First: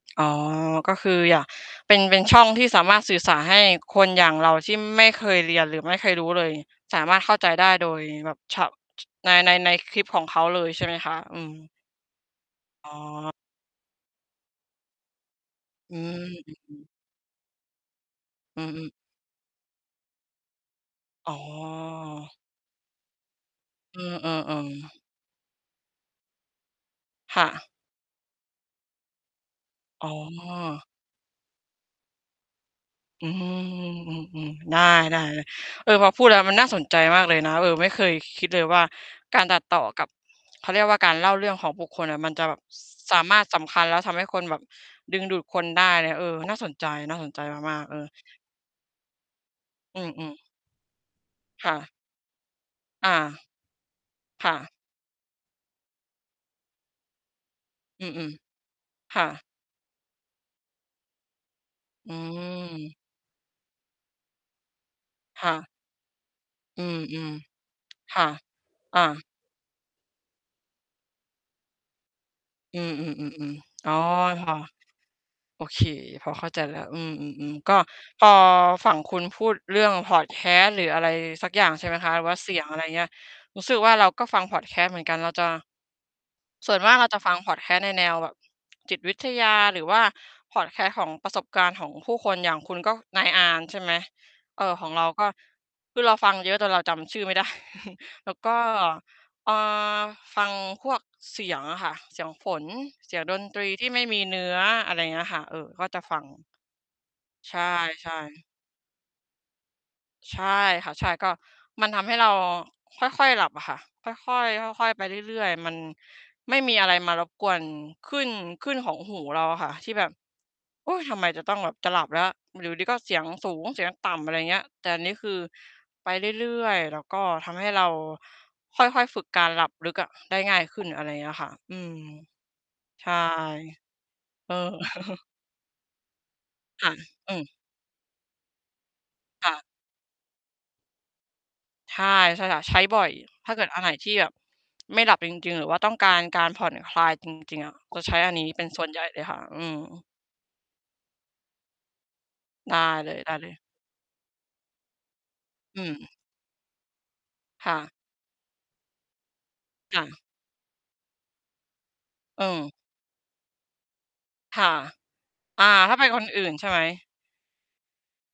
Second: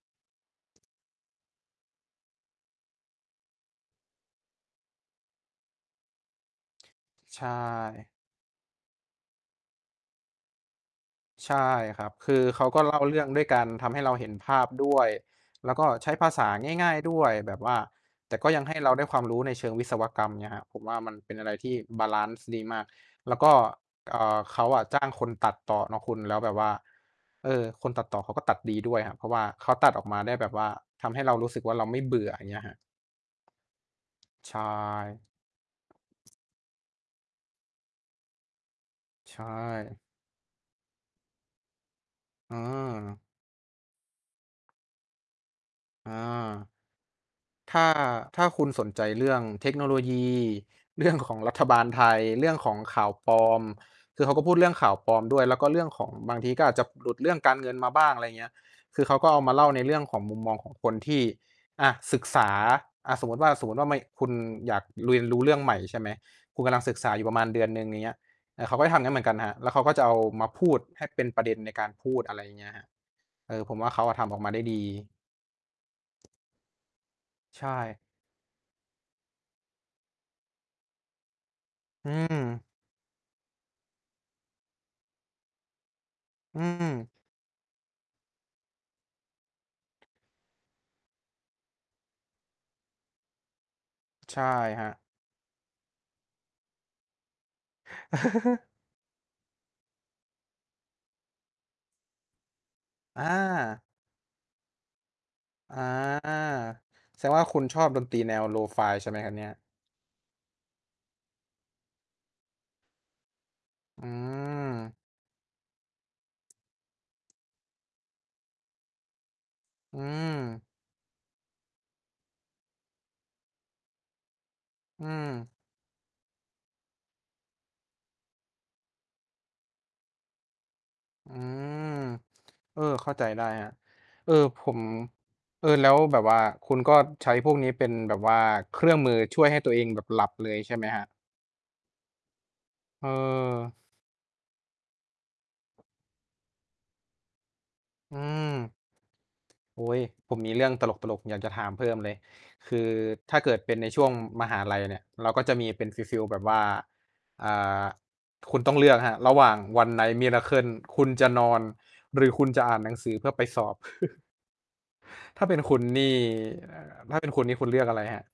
อ๋อ ก็คืออยาก เป็น เป็น ช่องที่สามารถสื่อ สารให้คนอย่างเราที่ไม่เคยเรียนหรือไม่เคยรู้เลย สามารถเข้าใชใจได้โดย่ แบบ ช ใน ใน ในคลิปของเขาเลย ใช่ไหมคะ? อืใชม ่ครับ คือเขาก็อ๋เล่าเรื่องอ ด้วยการทำให้เราเห็นภาพด้วย แล้วก็อืใช้ม ภาษาอืม ง่าย ๆ ด้วยแบบว่า แต่ก็อยืังให้เอ รๆ าได้ความรู้ในเชิงวิศวกรรมเนี่ยครับ ผมว่ามันเอป๋็นอะไรที่บาลันอ ซ์ดีมาก แล้วก็ เออ่อ า เขาอะๆ ๆ จ้างคนตัดต่อเนาะคุณ แล้วแบบว่า ค่เอะ อ คนตัดต่อเขาก็ตัดดีด้วย เพราะว่าเขาตัดอออ๋กมาได้แบบว่าอ ทำให้เรารู้สึกว่าเราไม่เบื่อ อย่างเงี้ยครับ อืม ใชๆ ๆ ได้ ่ ๆ ๆ เออ พอพูดแล้วมันน่าสนใจมากเลยนะ เออ ไม่เคย ค คิดเลยว่า ใชการ ตัดต่อ่ กับ เขาเรียกว่า การเล่าเรื่องของบุคคลอะ มันจะอแบ๋บ ส สอ ามารถสำคัญแล้วทำให้คนแบบ ดึงดูดคนได้เลอย า เออ น่าสนใจ น่าสนใจมถา้ก า ๆ เออ ถ้าคุณสนใจเรื่องเทคโนโลอืยี อ ๆ เรื่อง ของรัฐค่บาละ ไทย เรื่องของข่อาา วปลอม คือเขาก็คพู่ดะ เรื่องข่าวปลอมด้วย แล้วก็เรื่องของบางที ก็อาจจะหลุดเรื่องการเงินมาบอื้าง อะไรม อย่างเงี้ย คือเๆ ขคา่ก็เอาะ มาเล่าในเรื่องของมุมมองของคนที่ อา อืศึกษา ม อา สมมุติว่า สมมุติว่า คุณอยากเรียนรู้คเร่ื่องะ ใหม่ ใช่ไหม คุณกำลอัืงศึกษาอยู่ม ประมาณเดือนหนึ่ง อย่างเงีๆ ้คย ่ะ เขาก็ทอำอย่างนั้นเหมืา อนกันครับ แล้วเขาก็จะเอามาพูดให้เป็นประเด็นในการพูด อะไรอย่างเงี้ยอืครับ อ เอๆ อ ๆ ผมวๆ อ่๋าอ เขาอะ ทำออกคมา่ะ ได้ดี โอเค พอเข้าใจแล้ว อืม ใๆ ชๆ ก็่ พอฝั่งคุณพูดเรื่องพอดแคสต์หรืออะไรสักอย่าง ใช่ไหมอคืะ หรือว่าเสียม ง อะไรอย่างเงี้ย รู้สึกว่า เราก็ฟังพอดแคสต์เหมือนกันเราจะ อืส่วนมากม เราจะฟังพอดแคสต์ในแนวแบบ จิตวิทยาหรือว่าพอดแคสต์ของประสบการณ์ของผู้คน อย่างคุณก็นายอาร์ม ใช่ไหม ใช่เอ่อ คขรัองบ เราก็ คือเราฟังเยอะจนเราจำชื่อไม่ ได้ แล้วก็ อ่า ฟังพวกเสียงอะค่ะ เสียงฝน เสียองดนตรีา ที่ไม่มีเนื้อ อะไรอย่างเงี้ยค่ะ เออ อา ก็จะฟัง แสดงว่า ใชคุณชอบดนต่ รีแนว ๆ Lo-fi ใช่ไหมครับเนี่ย? ใช่ค่ะ ใช่ ก็ มันทำให้เราค่อย ๆ หลับอะค่ะ อืค่อย ๆ ค่อย ม ๆ ไปเรื่อย ๆ มันไม่มีอะไรมารบกวนคลื่น คลื่นของหูเราอะค่ะ ที่อืแบบ ม "อุ๊ย! ทำไมจะต้องแบบจะหลับแล้ว อยู่ดี ๆ ก็เสียงสูง เสียงต่ำ" อะไรอย่างเงี้ย แต่อันอืนี้คือม ไปเรื่อย ๆ แล้วก็ทำให้เราค่อย ๆ ฝึกการหลับลึกอะ ได้ง่ายขึ้น อะไรอย่างเงอี้ืยค่ะ อืม ม เออ ใเชข้่ าใจได้ครับ เออ เออ ผม เออ แล้วแบบว่าคุณค่กะ ็ใชอ้ืม พวกนี้เป็นแบบว่าเครื่องมือช่วคย่ให้ะ ตัวเองแบบหลับเลยใช่ไหมครับ? ใช่ ใช่ค่ะ ใช้บ่อย ถ้าเกิดเออ อันไหนที่แบบไม่หลับจริง ๆ หรือว่าต้องการการผ่อนคลายจริง ๆ อะ จะ ใชอื้อันนี้เป็นม ส่วนใหญ่เลยค่ะ อืโอ๊ย ม ผมมีเรื่องตลก ๆ อยากจะถามเพิ่มเลย คได้ือเถ้าลเกย ิๆ ดเป็นในช่วงมหาลัยเนี่ย เราก็จะมีอืเป็นฟม ีล ๆ แบบว่า อ่ค่า ะ คุณต้องเลือกครับ ระหว่าง One ค่Night ะ Miracle คุณจะนอนหรือคอุืณจะอม ่านหนังสือเพื่อไปสอบ ค่ะ ถ้าเป็นอา คุณถ้านเี่ ป็นคนอื่น ใช่ไหม? ถ้าเป็นคุณนี่คุณเลือกอะไรครับ?